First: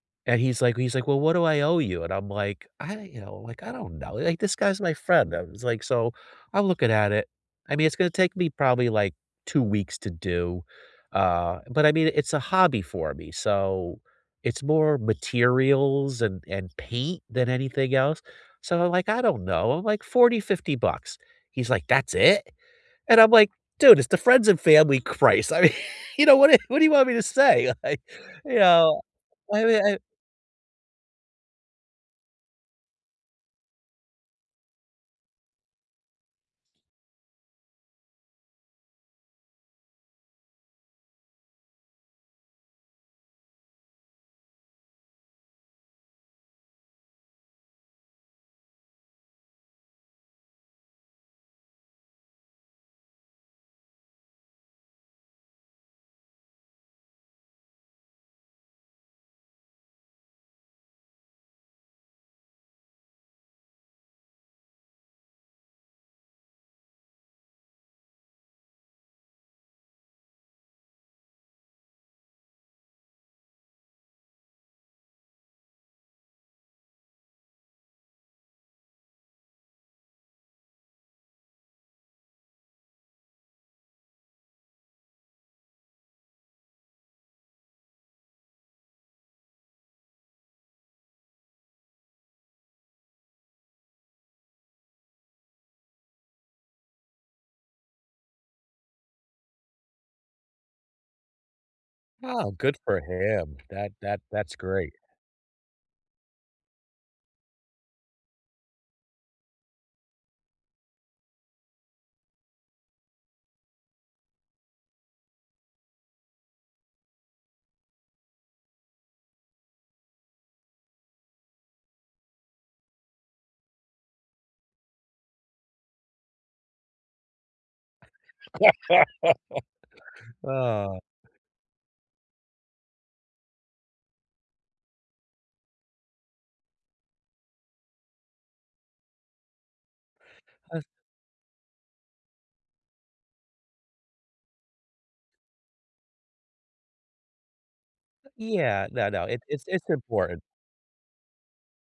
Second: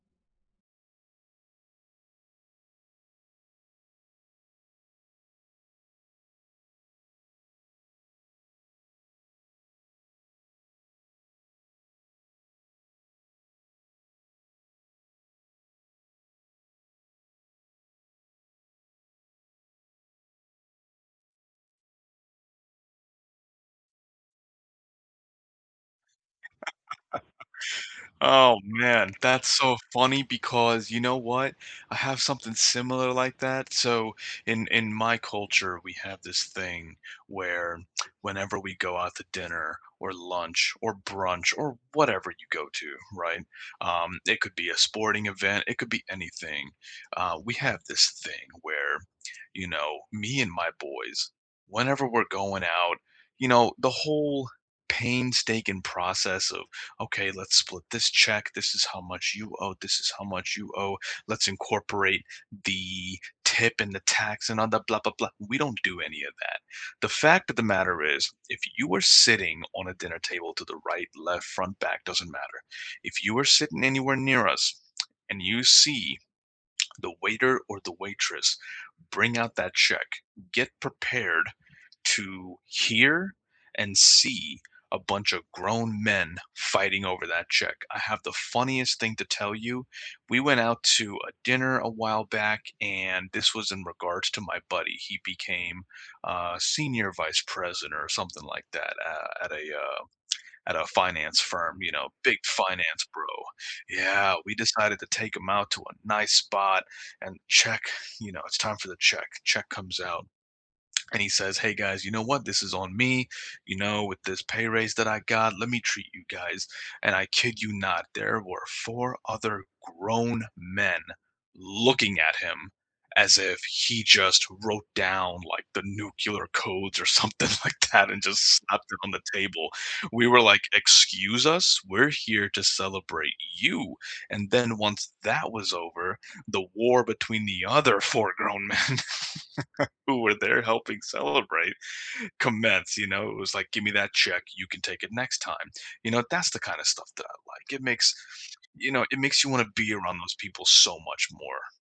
And, he's like he's like, "Well, what do I owe you?" And I'm like, "I" you know, like, "I don't know," like, this guy's my friend, I was like so, I'm looking at it. I mean, it's gonna take me probably, like, 2 weeks to do, uh, but, I mean, it's a hobby for me, so it's more materials and and paint than anything else so I'm like, "I don't know," I'm like, "40, 50 bucks." He's like, "That's it?" And I'm like, "Dude, it's the friends and family christ," I mean, you know, what you what do you want me to say, like, Oh, you know, man, that's I so mean, I funny because you know what? I have something similar like that, so in in my culture, we have this thing, where whenever we go out to dinner, or lunch, or brunch, or whatever you go to, right? Um, it could be a sporting event, it could be anything, uh, we have this thing where, you know, me and my boys, whenever we're going out, you know, the whole painstaking process of, "Okay, let's split this check. This is how much you owe, this is how much you owe, let's incorporate the tip and the tax and all the blah, blah, blah" We don't do any of that, the fact of the matter is, if you were sitting on a dinner table to the right, left, front, back, doesn't matter, if you were sitting anywhere near us and you see, the waiter or the waitress bring out that check, get prepared to hear and see a bunch of grown men fighting over that check. I have the funniest thing to tell you. We went out to a dinner a while back and this was in regards to my buddy, he became, uh, senior vice president or something like that, at at a, uh at a finance firm, you know, big Ah, good for finance bro. him, that that Yeah, we that's great. decided to take him out to a nice spot and check you know, it's time for the check. Check comes out and he says, "Hey guys, you know what? This is on me," you know, "with this pay raise that I got, let me treat you guys." And I kid you not, there were 4 other grown men looking at him as if he just wrote down like the nuclear codes or something like that and just slapped it on the table, we were like, "Excuse us, we're here to celebrate you," and then once that was over, the war between the other 4 grown men who were there Has helping celebrate, commence, you know? It was like, "Give me that check, you can take it next time," you know, that's the kinda stuff that I like, it makes Yeah, you know, no, it no, it's makes you it's wanna it's be around those important. people so much more.